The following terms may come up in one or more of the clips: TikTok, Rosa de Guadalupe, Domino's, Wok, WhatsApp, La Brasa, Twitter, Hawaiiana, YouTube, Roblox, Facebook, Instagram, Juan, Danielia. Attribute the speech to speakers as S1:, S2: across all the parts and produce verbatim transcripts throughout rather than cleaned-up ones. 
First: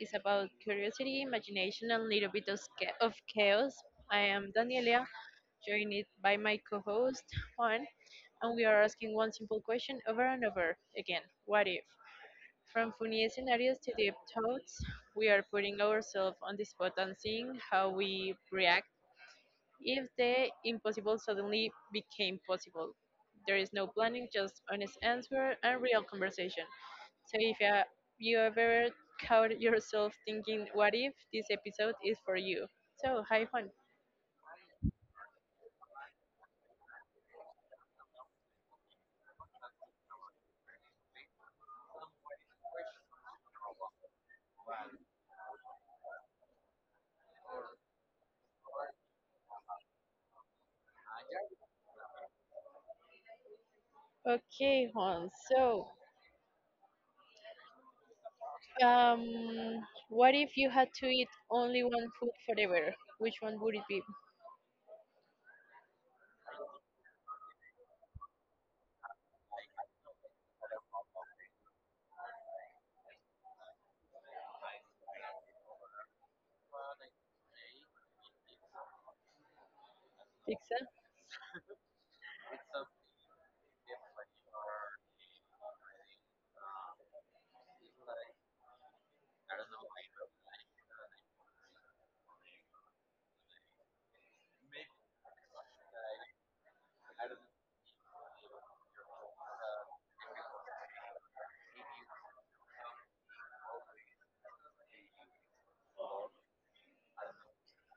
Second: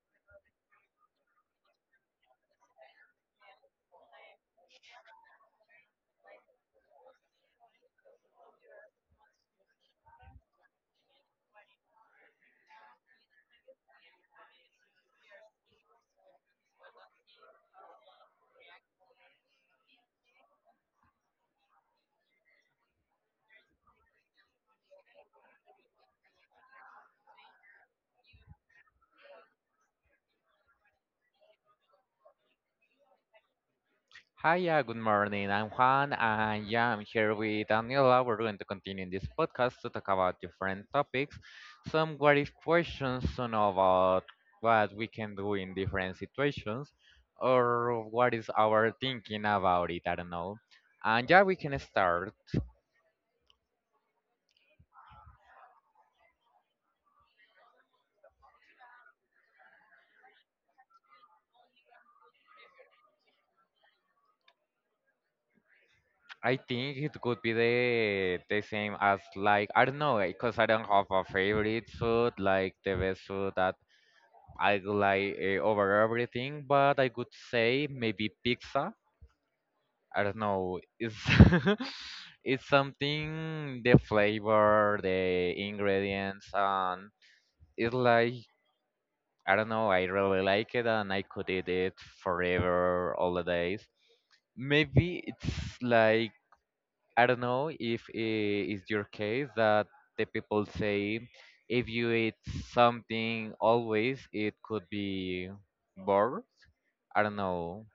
S1: is about curiosity, imagination, and a little bit of, sca- of chaos. I am Danielia, joined by my co-host Juan, and we are asking one simple question over and over again: What if? From funny scenarios to deep thoughts, we are putting ourselves on the spot and seeing how we react if the impossible suddenly became possible. There is no planning, just honest answer and real conversation. So if uh, you ever caught yourself thinking, what if this episode is for you? So, hi Juan.
S2: Hi, yeah, good morning. I'm Juan, and yeah, I'm here with Daniela. We're going to continue in this podcast to talk about different topics, some what if questions to know about what we can do in different situations, or what is our thinking about it. I don't know. And yeah, we can start.
S1: Okay, Juan. So, um, what if you had to eat only one food forever? Which one would it be?
S2: I think it could be the the same as, like, I don't know, because I don't have a favorite food, like the best food that I like uh, over everything, but I could say maybe pizza. I don't
S1: Pizza?
S2: know. It's it's something, the flavor, the ingredients, and it's like I don't know. I really like it, and I could eat it forever, all the days. Maybe it's like I don't know if it's your case that the people say if you eat something always, it could be bored. I don't know.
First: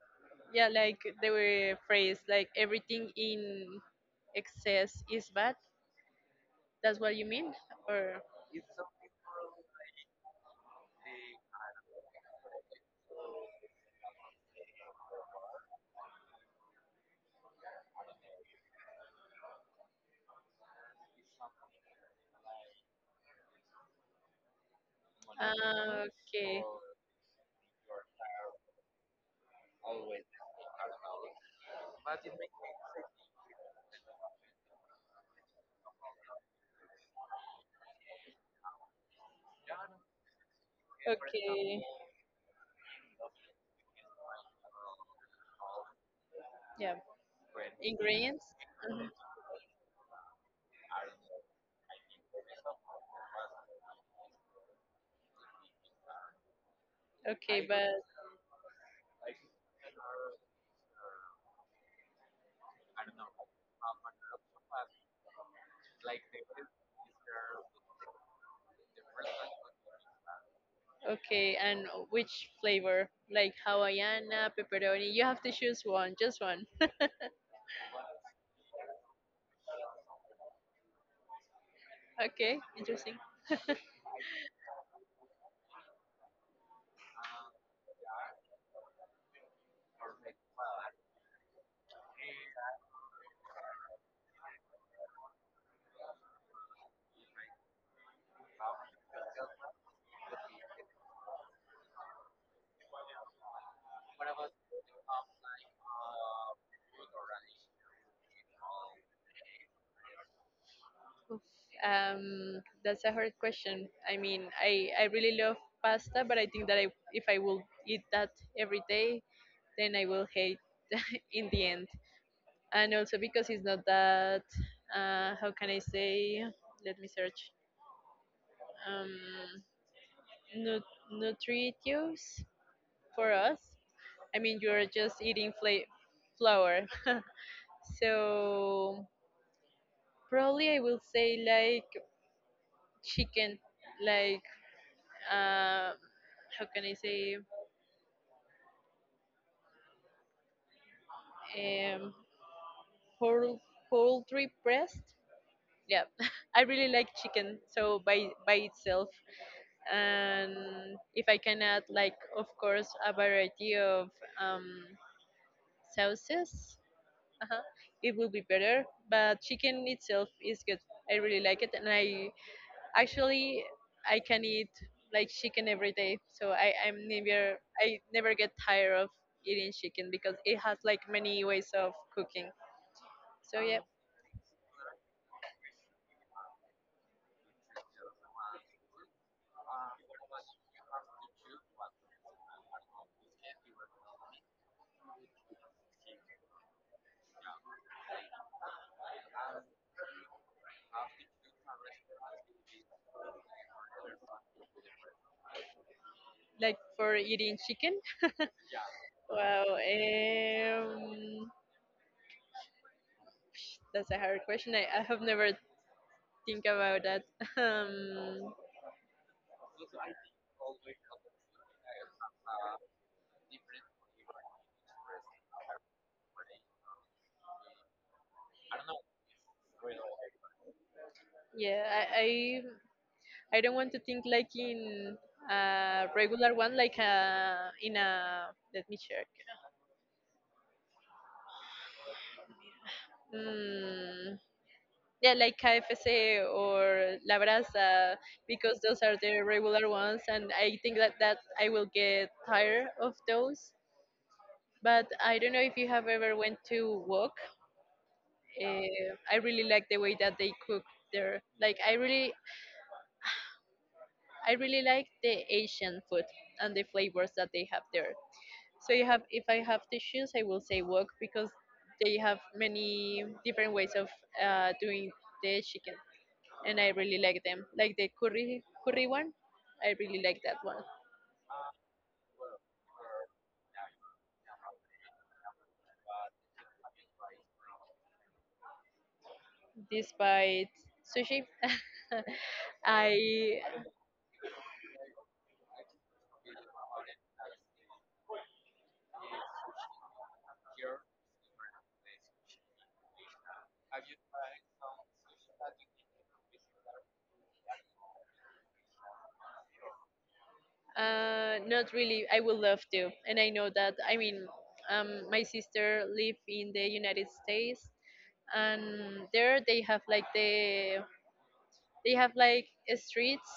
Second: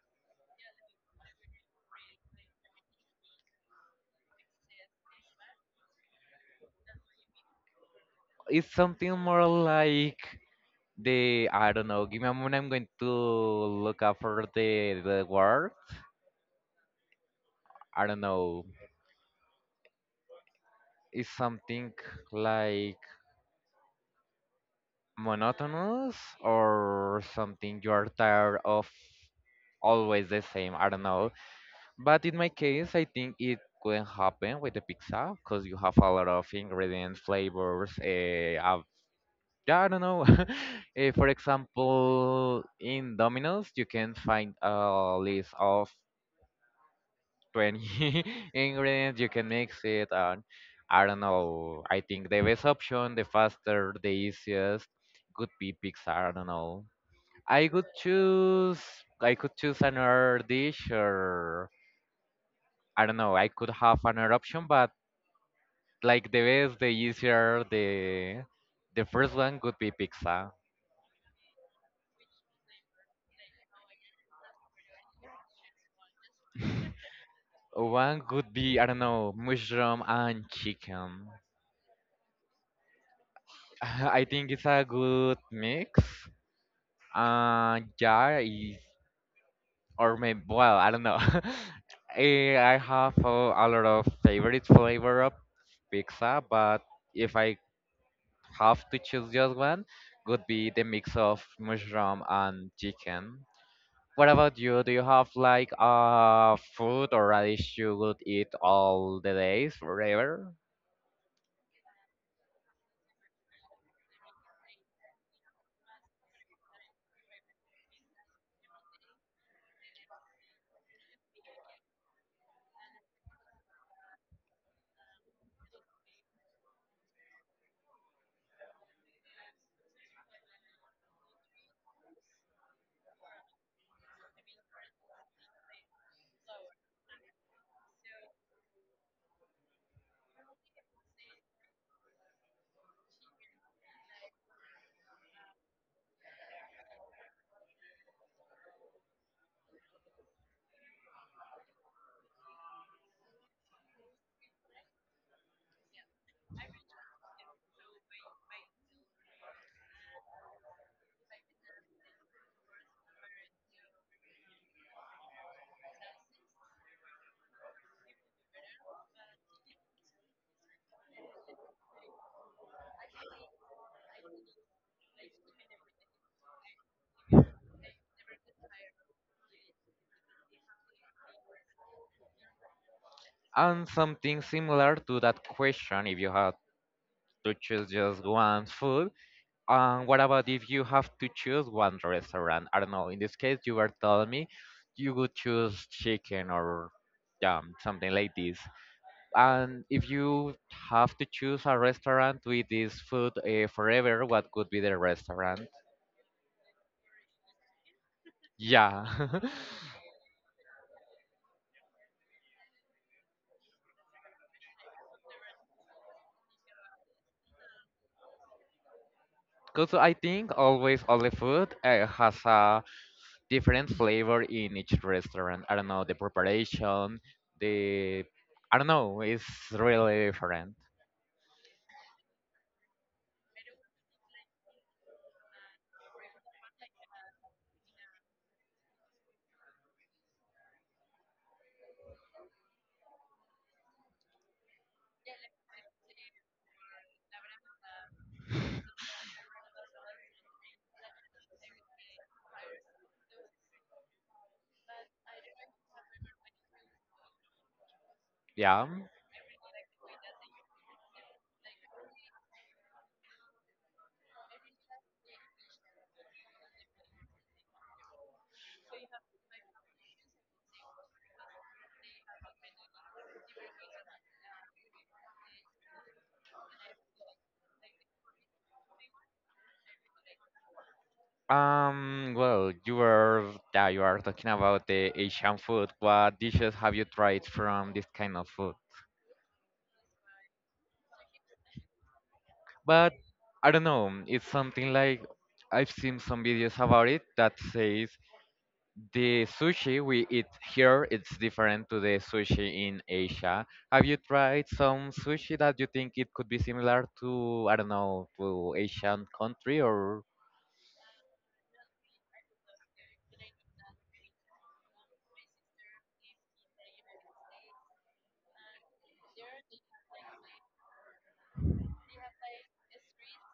S1: Yeah, like they were phrase like everything in excess is bad. That's what you mean? Or
S2: It's something more like the I don't know. Give me a moment. I'm going to look up for the the word. I don't know. It's something like
S1: ah,
S2: monotonous
S1: okay,
S2: or something you're tired of, always the same. I don't know. But in my case, I think it couldn't happen with the pizza because you have a lot of ingredients, flavors. Uh, uh, yeah, I don't know. Eh, for
S1: okay.
S2: example, in Domino's, you can find a list of
S1: Yeah,
S2: twenty
S1: ingredients. Mhm.
S2: ingredients. You can mix it, and I don't know. I think the best option, the faster, the easiest, could be pizza. I don't know.
S1: Okay,
S2: I
S1: but
S2: could choose. I could choose another dish or. I don't know. I could have another option, but like the best, the easier, the the first one would be pizza.
S1: okay, and which flavor? Like Hawaiiana, pepperoni. You have to choose one, just one.
S2: One would be, I don't know, mushroom and chicken.
S1: Okay, interesting.
S2: I think it's a good mix. Uh, yeah, is or maybe well I don't know. Eh, I have a, a lot of favorite flavor of pizza, but if I have to choose just one, would be the mix of mushroom and chicken. What about you? Do you have like a food or a dish you would eat all the days forever?
S1: Um, that's a hard question. I mean, I I really love pasta, but I think that I if I will eat that every day, then I will hate in the end. And also because it's not that. Uh, how can I say? Let me search. Um, nut- nutritious for us. I mean, you're just eating fla- flour. So probably I will say like chicken, like um, how can I say, um, poul- poultry breast. Yeah, I really like chicken. So by by itself, and if I can add like of course a variety of um, sauces. uh it will be better. But chicken itself is good. I really like it, and I Actually, I can eat like chicken every day, so I I'm never I never get tired of eating chicken because it has like many ways of cooking. So yeah,
S2: And something similar to that question, if you had to choose just one food, and what about if you have to choose one restaurant? I don't know. In this case, you were telling me you would choose chicken or um, something like this. And if you have to choose a restaurant to eat this food uh, forever, what could be the restaurant?
S1: like for eating chicken,
S2: Yeah.
S1: wow, um, that's a hard question. I, I have never think about that. Um,
S2: Because I think always all the food uh, has a different flavor in each restaurant. I don't know, the preparation, the I don't know, it's really different.
S1: yeah, I, I, I don't want to think like in a regular one, like uh in a let me check. Hmm. Yeah, like K F C or La Brasa, because those are the regular ones, and I think that that I will get tired of those. But I don't know if you have ever went to Wok.
S2: Yeah.
S1: Uh, I really like the way that they cook there. Like I really, I really like the Asian food and the flavors that they have there. So you have, if I have to choose, I will say Wok because they have many different ways of uh, doing the chicken. And I really like them. Like the curry curry one, I really like that one.
S2: Um, well, you are yeah, you are talking about the Asian food. What dishes have you tried from this kind of food?
S1: Despite sushi,
S2: But
S1: I
S2: I don't know. It's something like I've seen some videos about it that says the sushi we eat here it's different to the sushi in Asia. Have you tried some sushi that you think it could be similar to, I don't know, to Asian country or
S1: uh, not really. I would love to, and I know that. I mean, um, my sister live in the United States, and there they have like the they have like streets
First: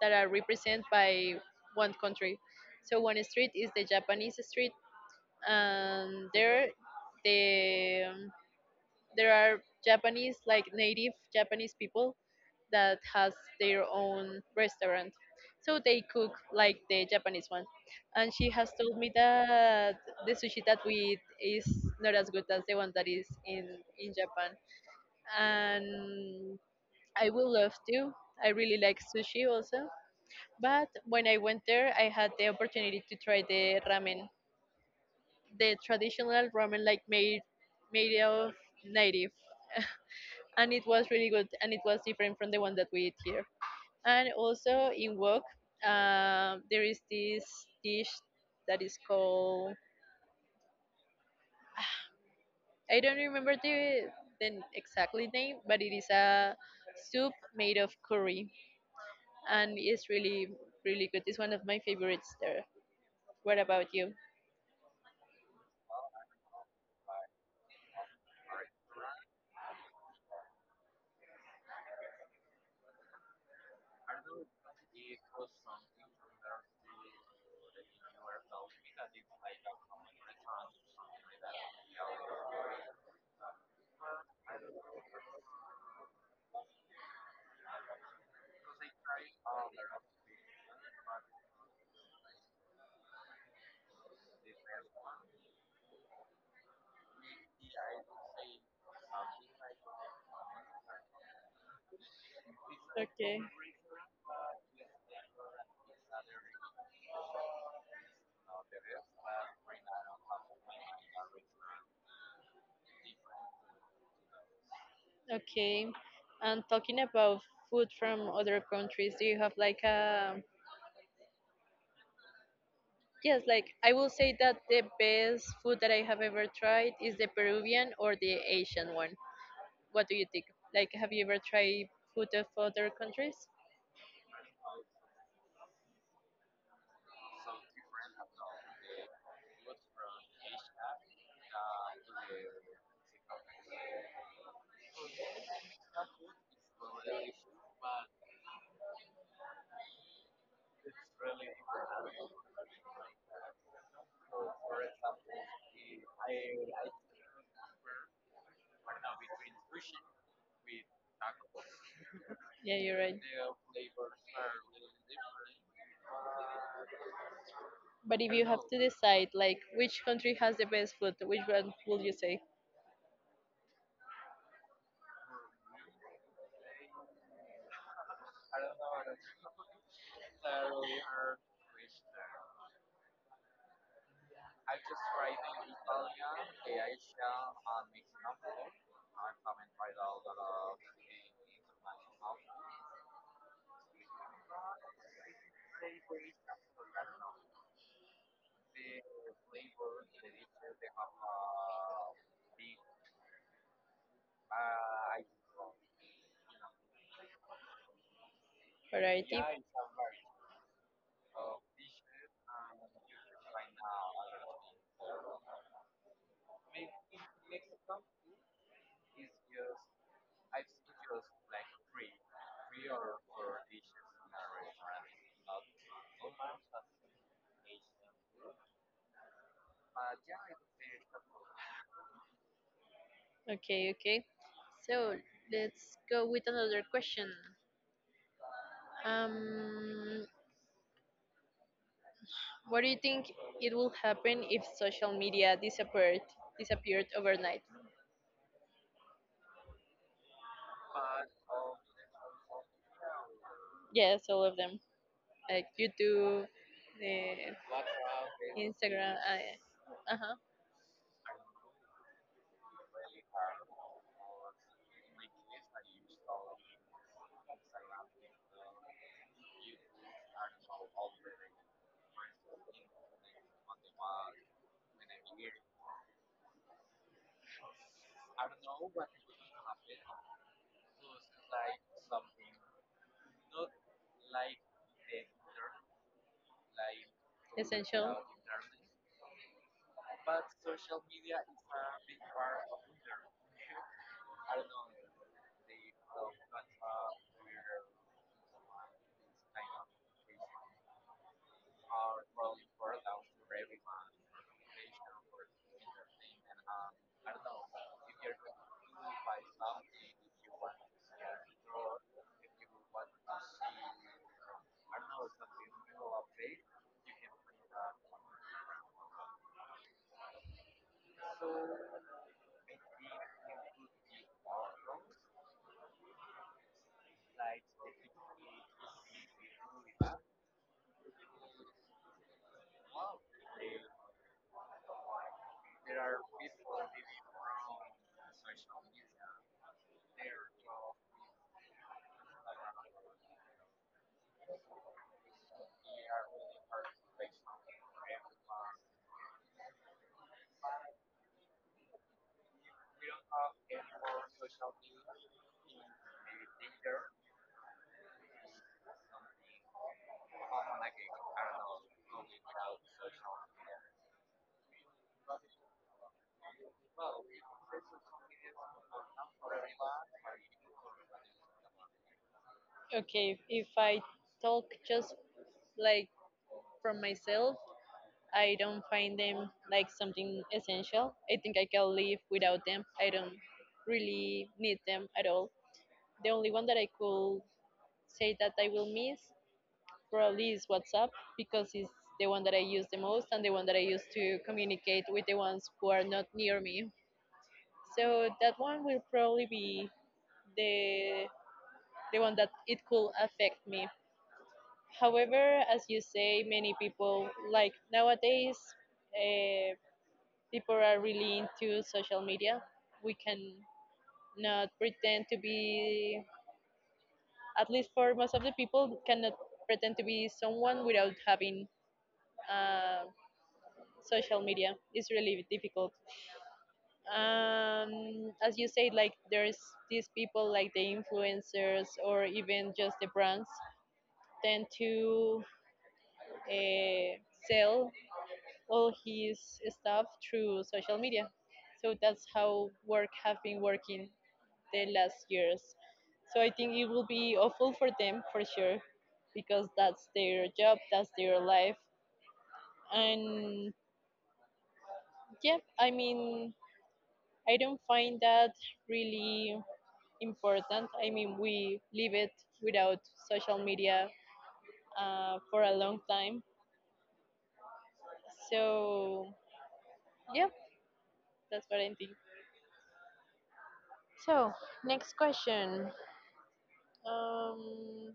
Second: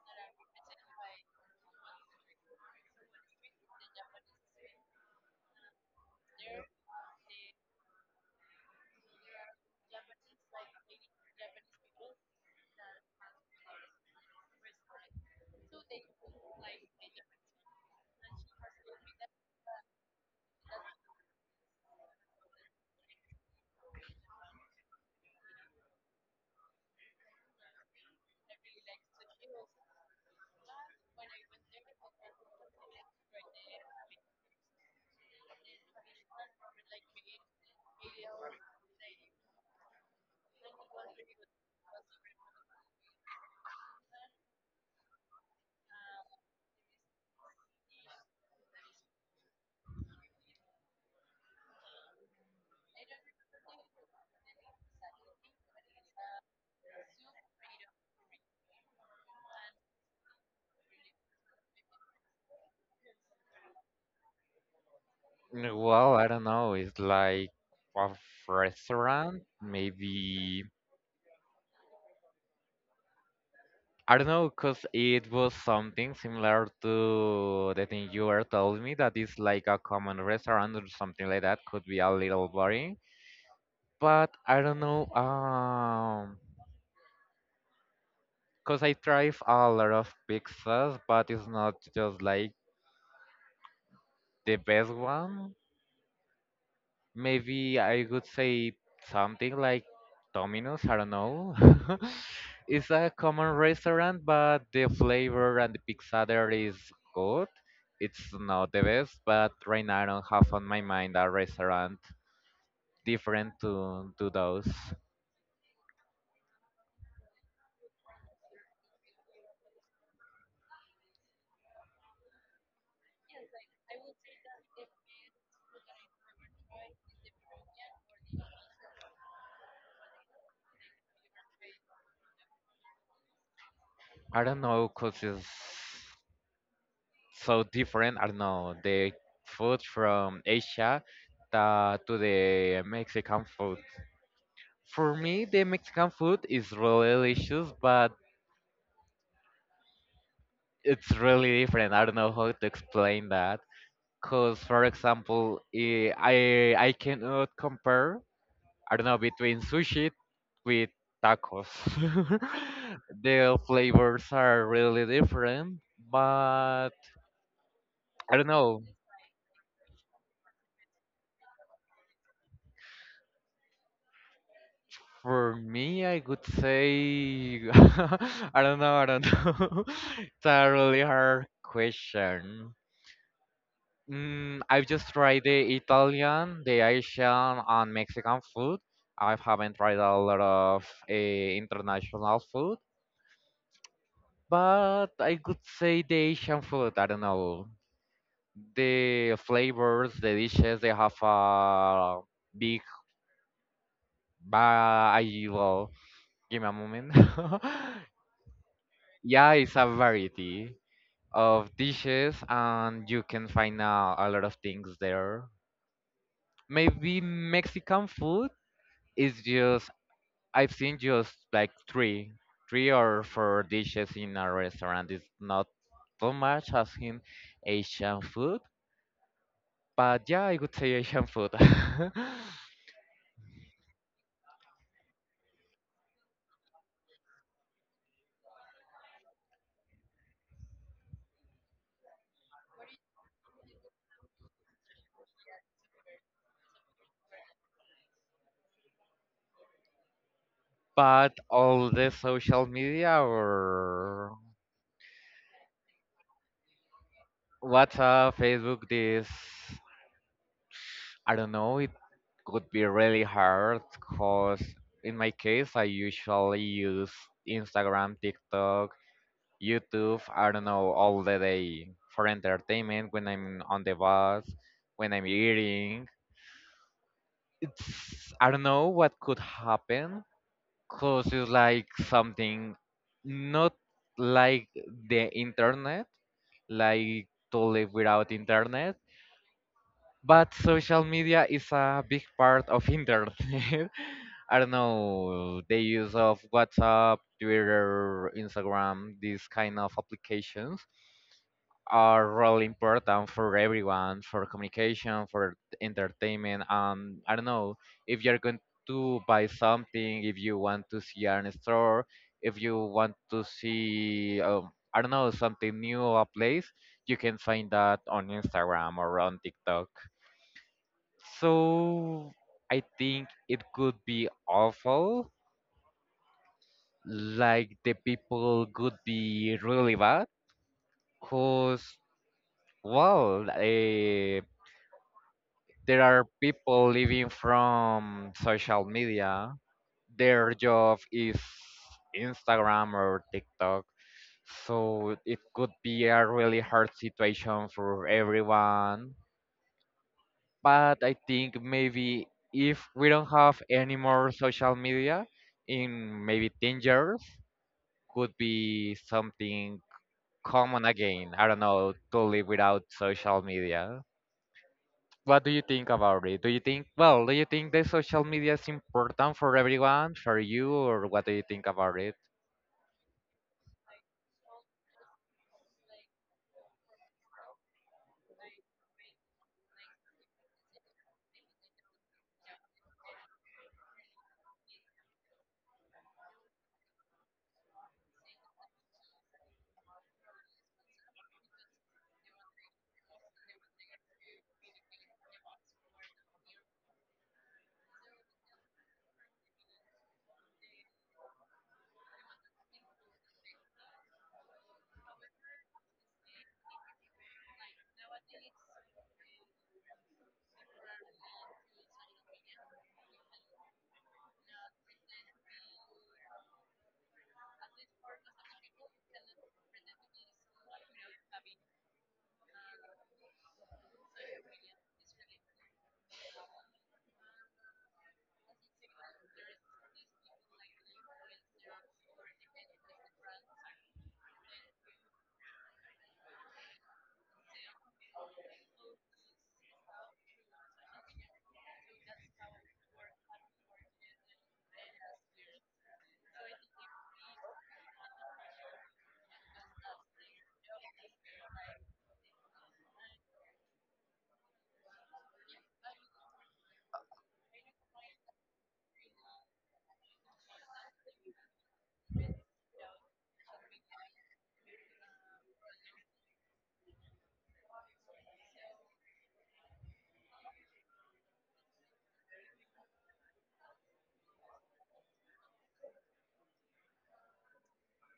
S1: that are represented by one country. So one street is the Japanese street, and there the there are Japanese like native Japanese people that has their own restaurant. So they cook like the Japanese one. And she has told me that the sushi that we eat is not as good as the one that is in, in Japan. And I would love to. I really like sushi also. But when I went there, I had the opportunity to try the ramen, the traditional ramen like made made of native. And it was really good, and it was different from the one that we eat here. And also in wok, um, there is this dish that is called, I don't remember the, the exactly name, but it is a soup made of curry, and it's really really good. It's one of my favorites there. What about you?
S2: mm, well I don't know. It's like a restaurant maybe I don't know, cause it was something similar to the thing you were telling me that is like a common restaurant or something like that. Could be a little boring, but I don't know. Um, cause I tried a lot of pizzas, but it's not just like the best one. Maybe I could say something like Domino's, I don't know. It's a
S1: Okay,
S2: common restaurant, but the flavor and the pizza there is good. It's not the best, but right now I don't have on my mind a restaurant different to to those.
S1: okay. And talking about food from other countries, do you have like a? Yes, like I will say that the best food that I have ever tried is the Peruvian or the Asian one. What do you think? Like, have you ever tried food of other countries?
S2: I don't know, cause it's so different. I don't know the food from Asia uh, to the Mexican food. For me, the Mexican food is really delicious, but it's really different. I don't know how to explain that. Cause for example, eh, I I cannot compare. I don't know, between sushi with tacos.
S1: Yeah, you're right.
S2: The flavors are really different, but
S1: But if
S2: I
S1: you
S2: don't
S1: have to
S2: know.
S1: decide, like, which country has the best food, which one will you say?
S2: For me, I would say I don't know. I don't know. It's a really hard question. Mm, I've just tried the Italian, the Asian, and Mexican food. I haven't tried a lot of uh, international food, but I could say the Asian food. I don't know. The flavors, the dishes, they have a big variety. Well, give me a moment.
S1: Variety?
S2: Yeah, it's a variety of dishes, and you can find uh, a lot of things there. Maybe Mexican food is just I've seen just like three, three or four dishes in a restaurant. It's not so much as in Asian food, but yeah, I would say Asian food.
S1: Okay, okay. So let's go with another question. Um, What do you think it will happen if social media disappeared disappeared overnight?
S2: But all the social media
S1: Yes,
S2: or
S1: all of them, like YouTube, the
S2: WhatsApp, Facebook,
S1: Instagram.
S2: this,
S1: Uh huh.
S2: I don't know, it could be really hard because in my case, I usually use Instagram, TikTok, YouTube, I don't know, all the day for entertainment when I'm on the bus, when I'm eating. It's, I don't know what could happen because it's like something not like the internet, like to live
S1: Essential.
S2: without internet, but social media is a big part of internet. I don't know, the use of WhatsApp, Twitter, Instagram, these kind of applications are really important for everyone, for communication, for entertainment. Um, I don't know if you're going to buy something, if you want to see an store, if you want to see, um, I don't know, something new, a place, you can find that on Instagram or on TikTok. So I think it could be awful. Like the people could be really bad. Cause well, eh, there are people living from social media. Their job is Instagram or TikTok. So it could be a really hard situation for everyone, but I think maybe if we don't have any more social media in maybe ten years, could be something common again. I don't know, to live without social media. What do you think about it? Do you think, well, do you think the social media is important for everyone, for you, or what do you think about it?
S1: Okay, if I talk just like from myself, I don't find them like something essential. I think I can live without them. I don't really need them at all. The only one that I could say that I will miss probably is WhatsApp, because it's the one that I use the most and the one that I use to communicate with the ones who are not near me. So that one will probably be the the one that it could affect me. However, as you say, many people like nowadays, uh, people are really into social media. We can not pretend to be, at least for most of the people, cannot pretend to be someone without having, uh, social media is really difficult. Um, as you said, like there's these people like the influencers or even just the brands tend to uh, sell all his stuff through social media. So that's how work have been working the last years. So I think it will be awful for them for sure, because that's their job, that's their life. And yeah, I mean, I don't find that really important. I mean, we live it without social media uh, for a long time. So, yeah, that's what I think. So, next question. Um,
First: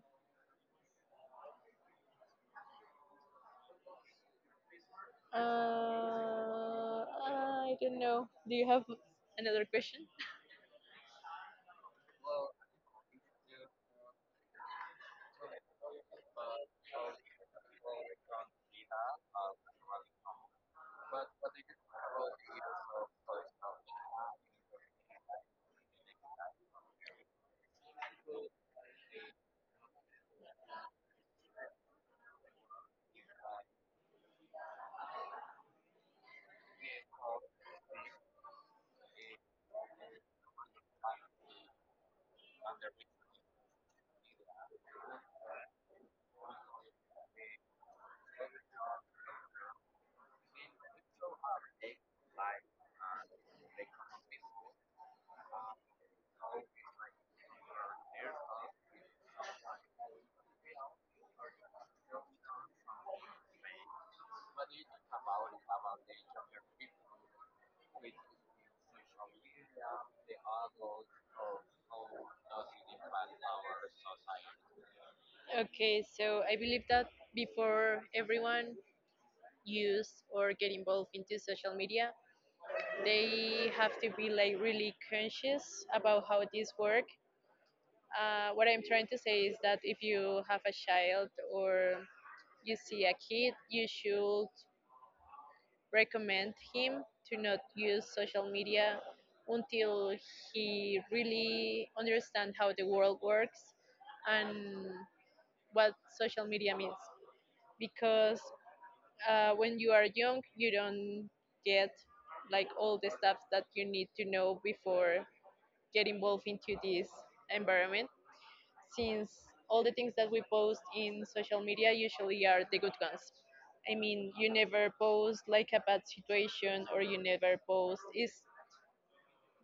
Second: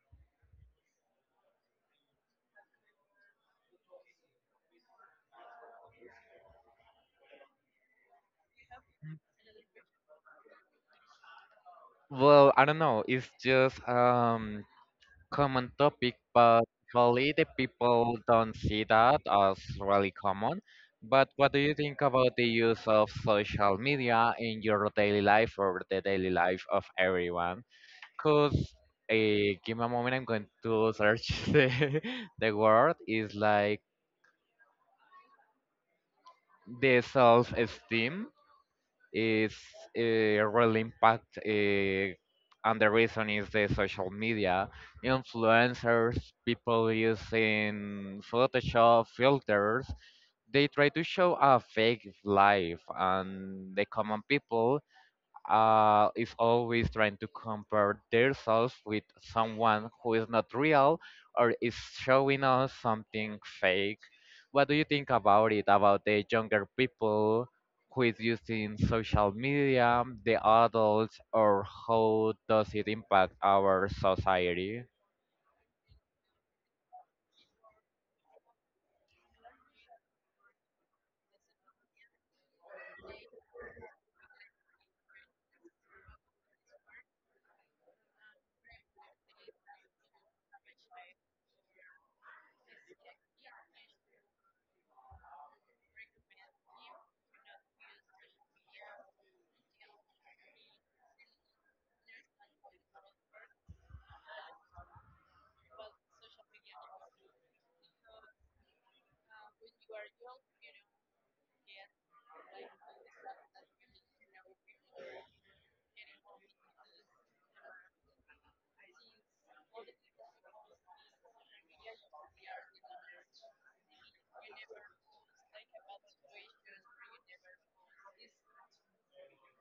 S1: uh, I don't know. Do you have another question?
S2: Well, I don't know. It's just um common topic, but usually the people don't see that as really common. But what do you think about the use of social media in your daily life or the daily life of everyone? Because give me a moment, I'm going to search the, the word. Is like the self-esteem is uh, really impact uh, and the reason is the social media influencers, people using photoshop filters, they try to show a fake life, and the common people uh, is always trying to compare themselves with someone who is not real or is showing us something fake. What do you think about it? About the younger people who is using social media, the adults, or how does it impact our society?
S1: Okay, so I believe that before everyone use or get involved into social media, they have to be like really conscious about how this work. Uh, what I'm trying to say is that if you have a child or you see a kid, you should recommend him to not use social media until he really understand how the world works and what social media means. Because uh, when you are young, you don't get like all the stuff that you need to know before get involved into this environment, since all the things that we post in social media usually are the good ones. I mean, you never post like a bad situation, or you never post. It's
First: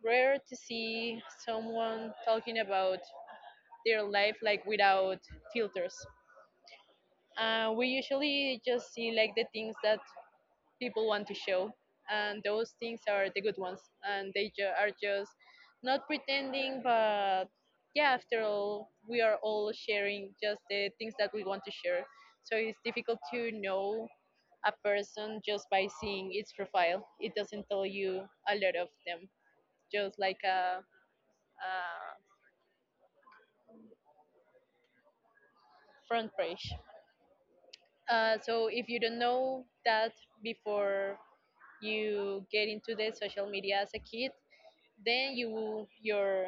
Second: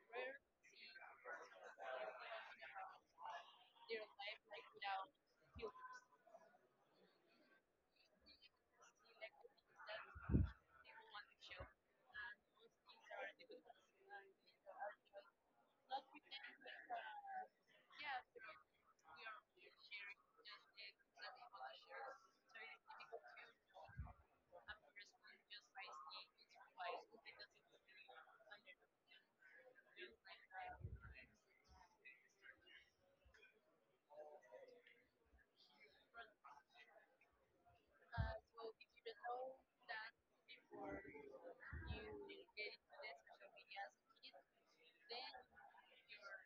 S1: rare to see someone talking about their life like without filters. Uh, we usually just see like the things that people want to show, and those things are the good ones, and they ju- are just not pretending, but yeah, after all we are all sharing just the things that we want to share. So it's difficult to know a person just by seeing its profile. It doesn't tell you a lot of them, just like a, a front page. Uh, so if you don't know that before you get into the social media as a kid, then you will, your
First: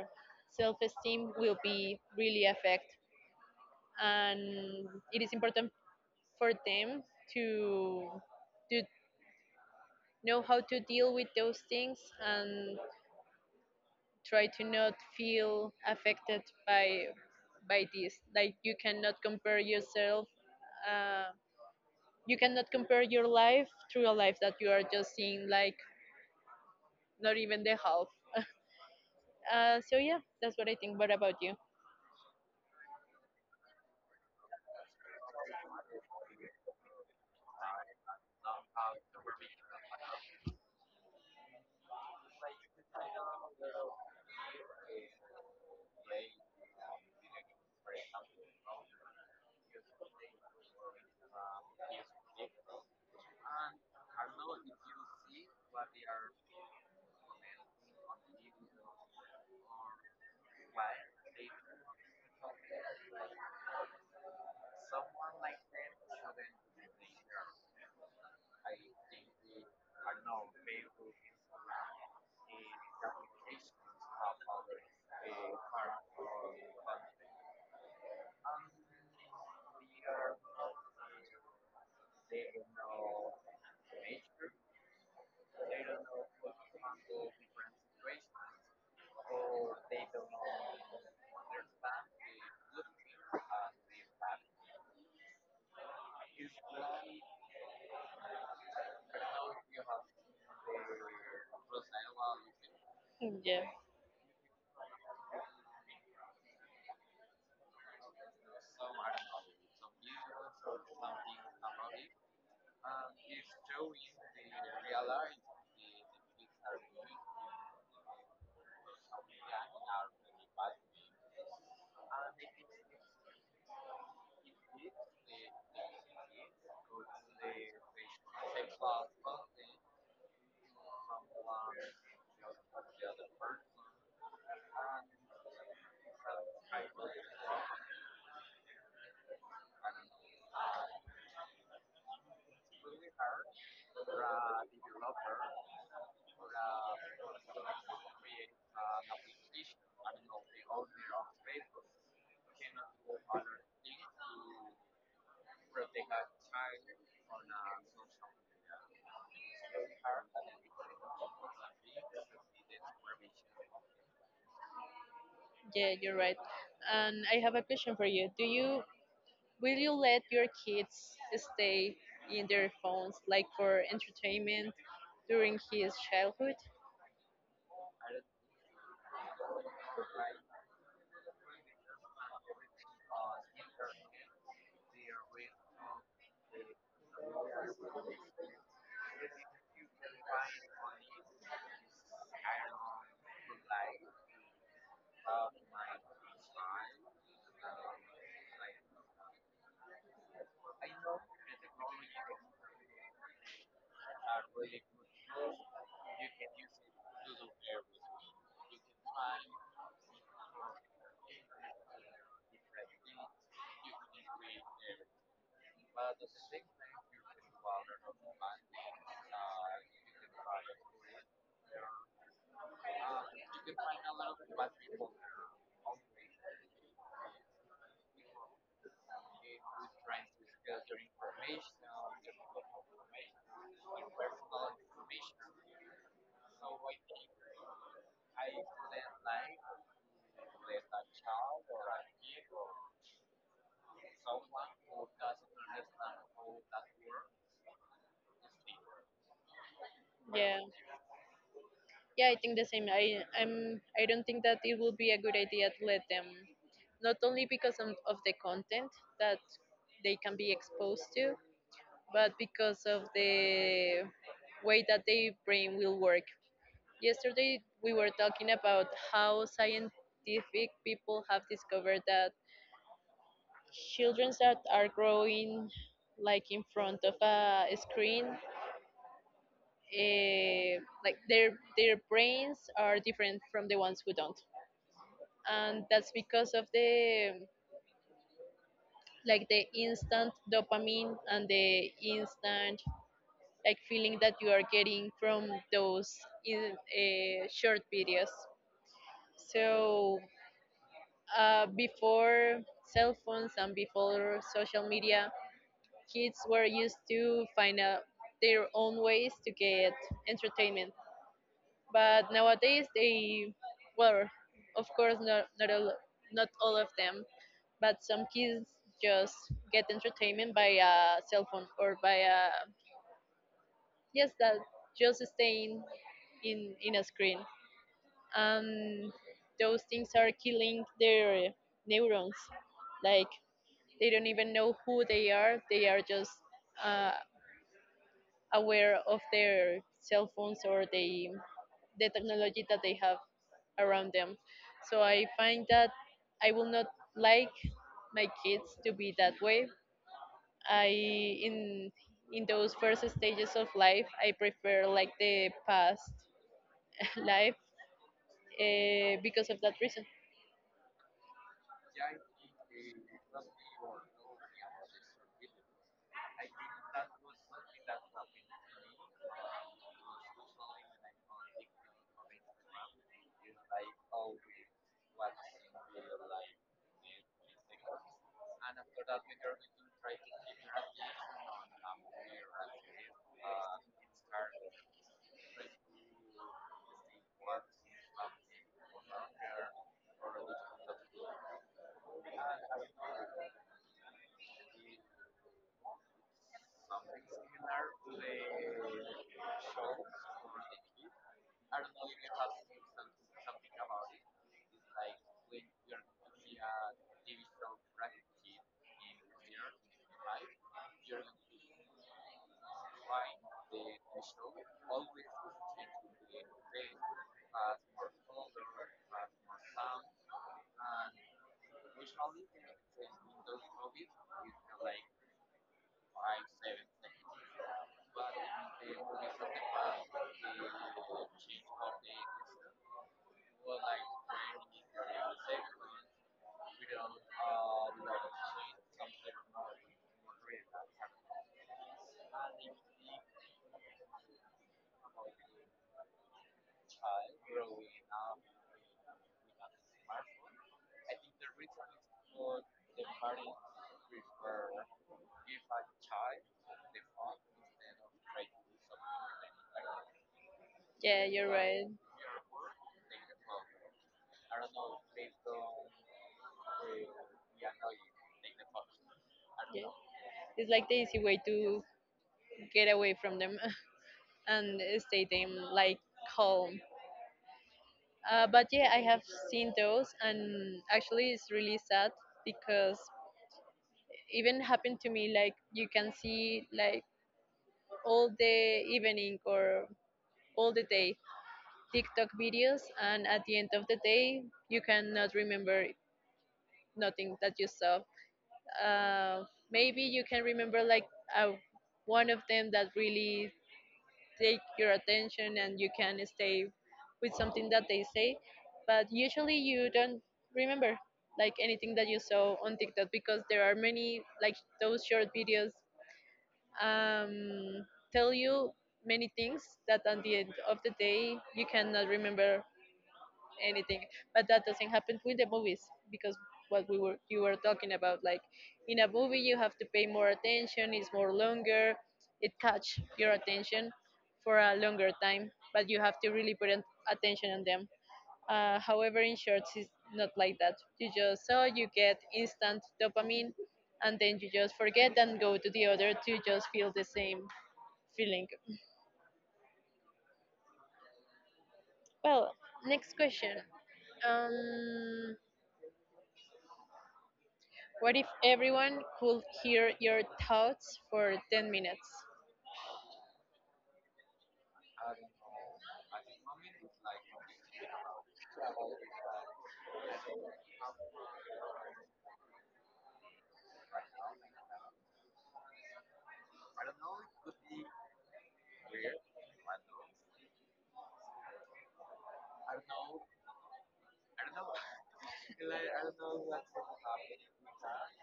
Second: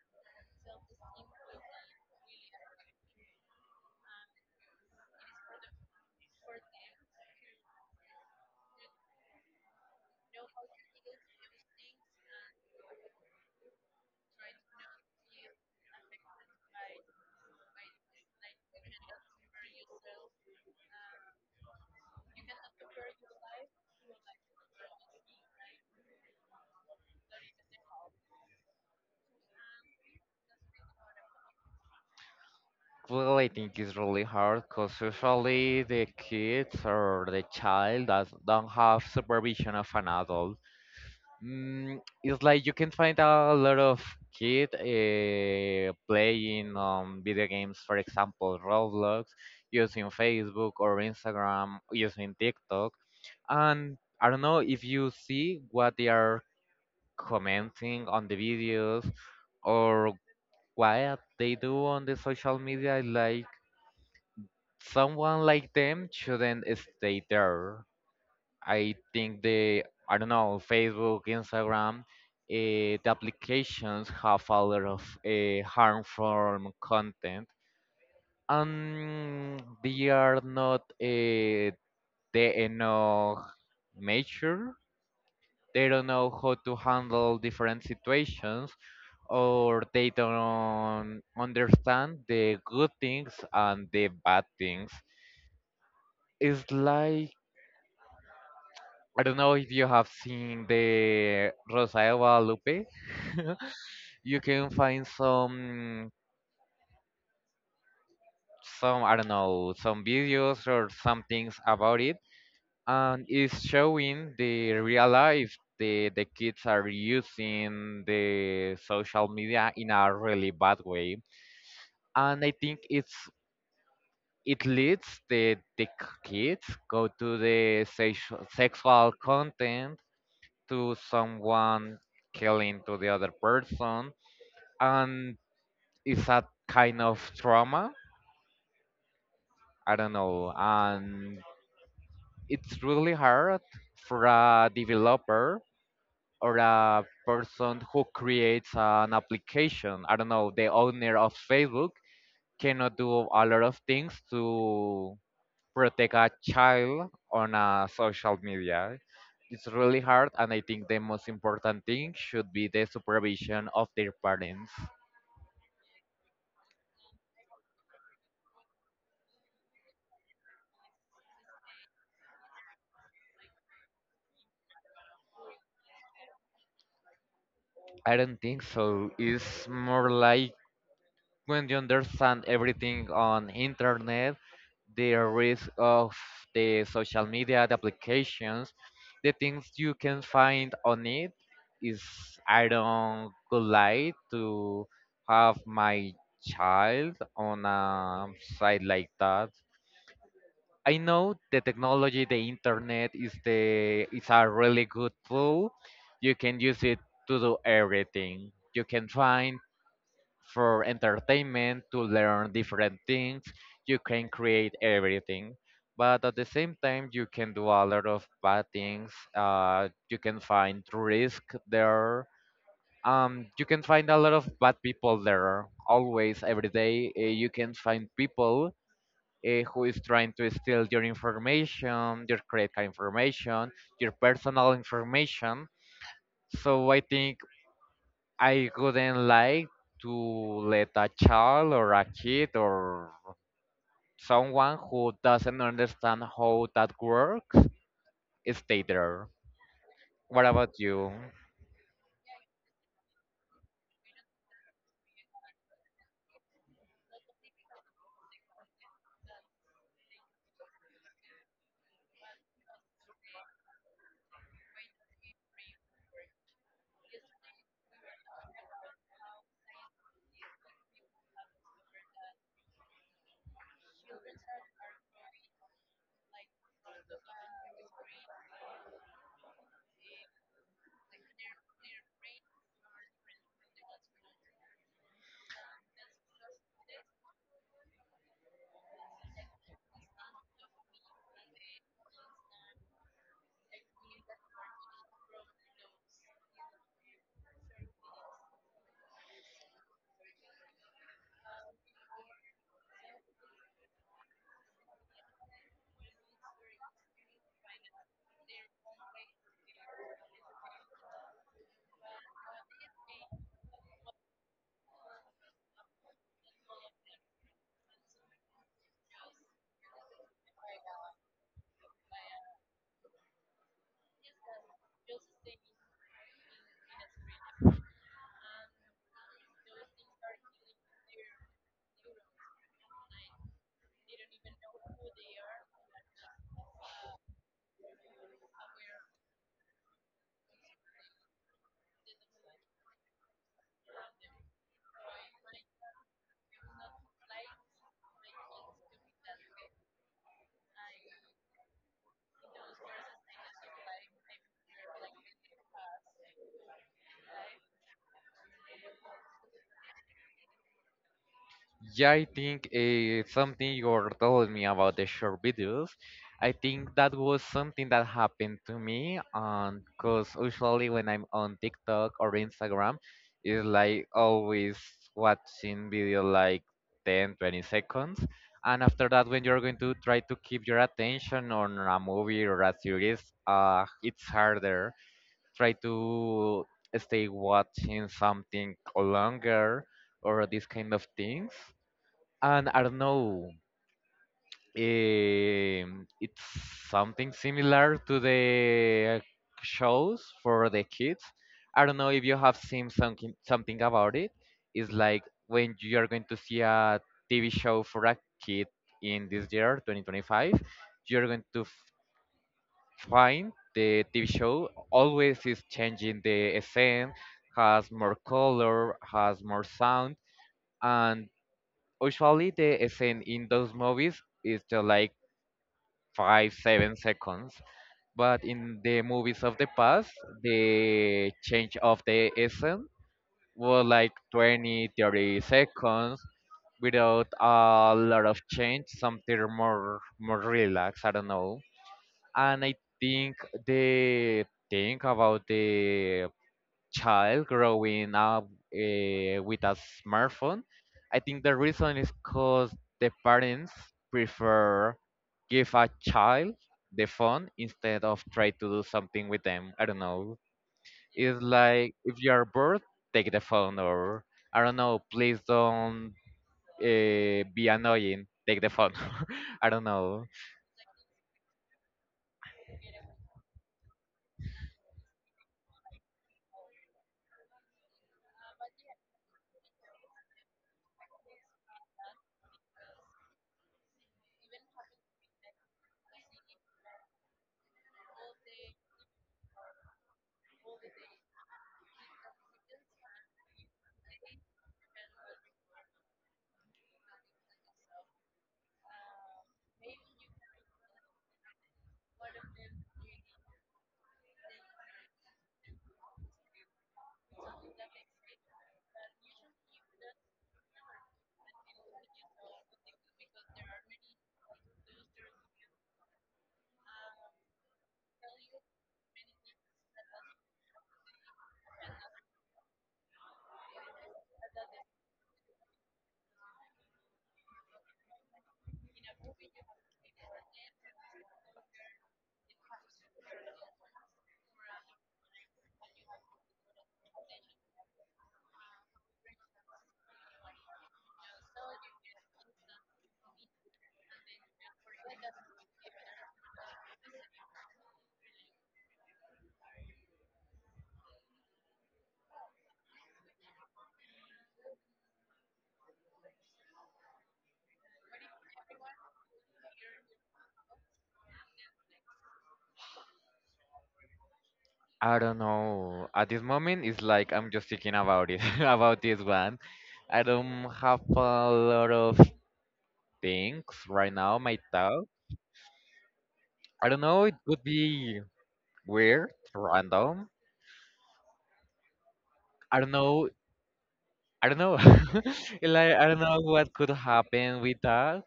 S1: self-esteem will be really affected. And it is important for them to to know how to deal with those things and try to not feel affected by by this. Like you cannot compare yourself, uh, you cannot compare your life through a life that you are just seeing like not even the half. Uh, so yeah, that's what I think. What about you?
S2: Well, I think it's really hard because usually the kids or the child does don't have supervision of an adult. Mm, it's like you can find a lot of kid uh, playing um, video games, for example, Roblox, using Facebook or Instagram, using TikTok. And I don't know if you see what they are commenting on the videos or what they do on the social media, like someone like them shouldn't stay there. I think the I don't know, Facebook, Instagram, uh, the applications have a lot of uh, harmful content, and they are not uh, they enough mature. They don't know how to handle different situations, or they don't understand the good things and the bad things. It's like I don't know if you have seen the Rosa de Guadalupe.
S1: Yeah.
S2: You can find some some I don't know some videos or some things about it, and it's showing the real life, the the kids are using the social media in a really bad way, and I think it's it leads the the kids go to the sexual sexual content, to someone killing to the other person, and it's a kind of trauma, I don't know, and it's really hard for a developer or a person who creates an application, I don't know, the owner of Facebook cannot do a lot of things to protect a child on a social media. It's really hard, and I think the most important thing should be the supervision of their parents.
S1: Yeah, you're right. And I have a question for you. Do you will you let your kids stay in their phones like for entertainment during his childhood?
S2: I don't think so. It's more like when you understand everything on internet, the risk of the social media, the applications, the things you can find on it is I don't would like to have my child on a site like that. I know the technology, the internet is the is a really good tool. You can use it to do everything. You can find for entertainment, to learn different things. You can create everything. But at the same time, you can do a lot of bad things. Uh, you can find risk there. Um, you can find a lot of bad people there. Always, every day, uh, you can find people uh, who is trying to steal your information, your credit card information, your personal information. So I think I wouldn't like to let a child or a kid or someone who doesn't understand how that works stay there. What
S1: Yeah.
S2: about you?
S1: Yeah, I think the same. I I'm I don't think that it will be a good idea to let them, not only because of, of the content that they can be exposed to, but because of the way that their brain will work. Yesterday, we were talking about how scientific people have discovered that children that are growing like in front of a screen, uh, like their their brains are different from the ones who don't, and that's because of the like the instant dopamine and the instant like feeling that you are getting from those in, uh, short videos. So uh, before cell phones and before social media, kids were used to find out their own ways to get entertainment. But nowadays, they, well, of course, not not all not all of them, but some kids just get entertainment by a cell phone or by a, yes, that just staying in in a screen, and those things are killing their neurons, like they don't even know who they are. They are just uh, aware of their cell phones or the the technology that they have around them. So I find that I will not like my kids to be that way. I, in in those first stages of life, I prefer like the past life, uh, because of that reason.
S2: Yeah, I think uh, something you were telling me about the short videos. I think that was something that happened to me, and because usually when I'm on TikTok or Instagram, it's like always watching video like ten, twenty seconds, and after that, when you're going to try to keep your attention on a movie or a series, uh, it's harder. Try to stay watching something longer or these kind of things, and I don't know. Um, it's something similar to the shows for the kids. I don't know if you have seen something something about it. It's like when you are going to see a T V show for a kid in this year, twenty twenty-five, you're going to f- find the T V show always is changing the scene, has more color, has more sound, and usually the scene in those movies is just like five seven seconds, but in the movies of the past, the change of the scene was like twenty, thirty seconds without a lot of change, something more more relaxed. I don't know. And I think the thing about the child growing up uh, with a smartphone, I think the reason is because the parents prefer give a child the phone instead of try to do something with them. I don't know.
S1: Yeah,
S2: It's
S1: you're right.
S2: like if you are bored, take the phone, or I don't know. Please don't uh, be annoying. Take the phone. I don't
S1: Yeah,
S2: know.
S1: it's like the easy way to get away from them. And stay them like calm. Uh, but yeah, I have seen those, and actually, it's really sad because even happened to me. Like you can see like all the evening or all the day TikTok videos, and at the end of the day, you cannot remember nothing that you saw. Uh, Maybe you can remember like uh, one of them that really take your attention, and you can stay with something that they say, but usually you don't remember like anything that you saw on tiktok, because there are many like those short videos um, tell you many things that at the end of the day you cannot remember anything. But that doesn't happen with the movies, because what we were you were talking about, like in a movie you have to pay more attention, it's more longer, it catch your attention for a longer time, but you have to really put an- attention on them. Uh, however, in shorts, it's not like that. You just saw, you get instant dopamine, and then you just forget and go to the other to just feel the same feeling. Well, next question. um What if everyone could hear your thoughts for ten minutes?
S2: I don't know. At this moment, it's like I'm just thinking about it, about this one. I don't have a lot of things right now, my thought. I don't know, it would be weird, random. I don't know. I don't know. Like I don't know what could happen with that.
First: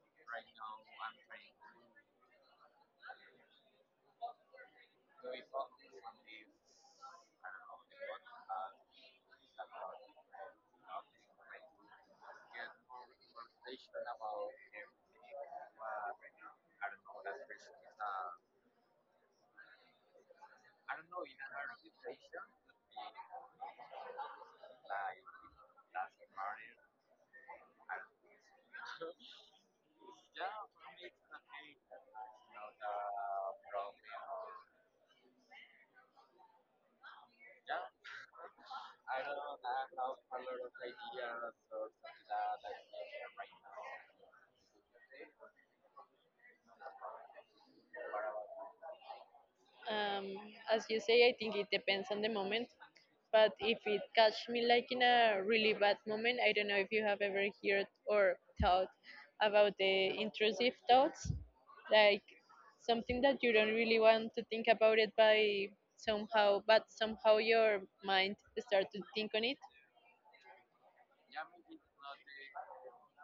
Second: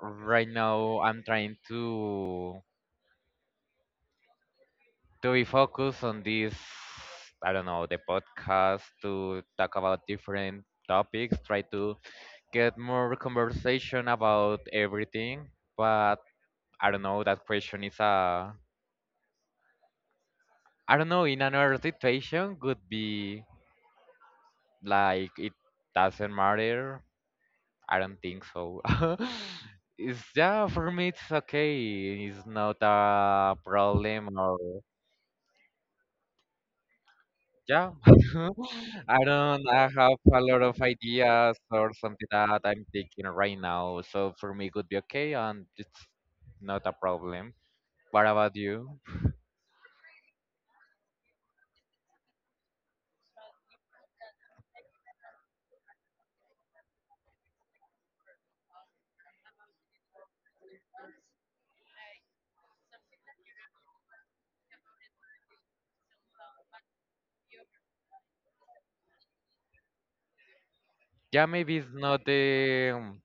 S2: Right now I'm trying to to be focused on this, I don't know, the podcast, to talk about different topics, try to get more conversation about everything. But I don't know, that question is a, I don't know, in another situation could be. Like it doesn't matter. I don't think so. It's yeah, for me it's okay. It's not a problem, or yeah. I don't I have a lot of ideas or something that I'm thinking right now. So for me it would be okay, and it's not a problem. What about you?
S1: Um, as you say, I think it depends on the moment. But if it catch me like in a really bad moment, I don't know if you have ever heard or thought about the intrusive thoughts, like something that you don't really want to think about it by somehow, but somehow your mind start to think on it.
S2: Yeah, maybe it's not the,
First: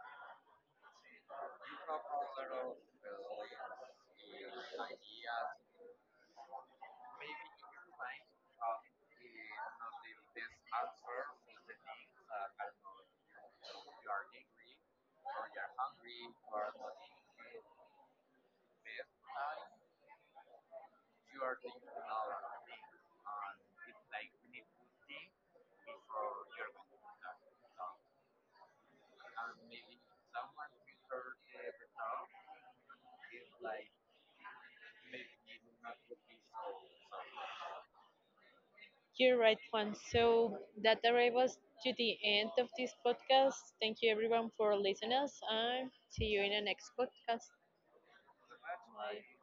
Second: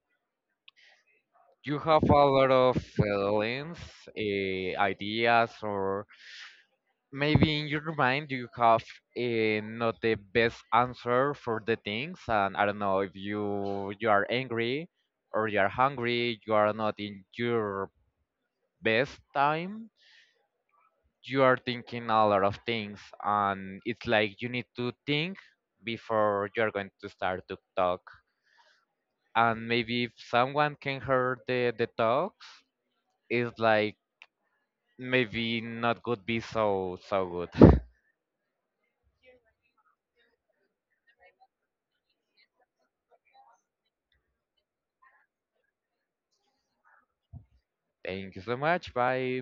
S2: you have a lot of feelings, uh, ideas, or maybe in your mind you have uh, not the best answer for the things, and I don't know if you you are angry or you are hungry, you are not in your best time. You are thinking a lot of things, and it's like you need to think before you're going to start to talk. And maybe if someone can hear the the talks, it's like maybe not could be so so good.
S1: You're right, Juan. So that arrives us to the end of this podcast. Thank you, everyone, for listening us, and see you in the next podcast.
S2: Thank you so much. Bye.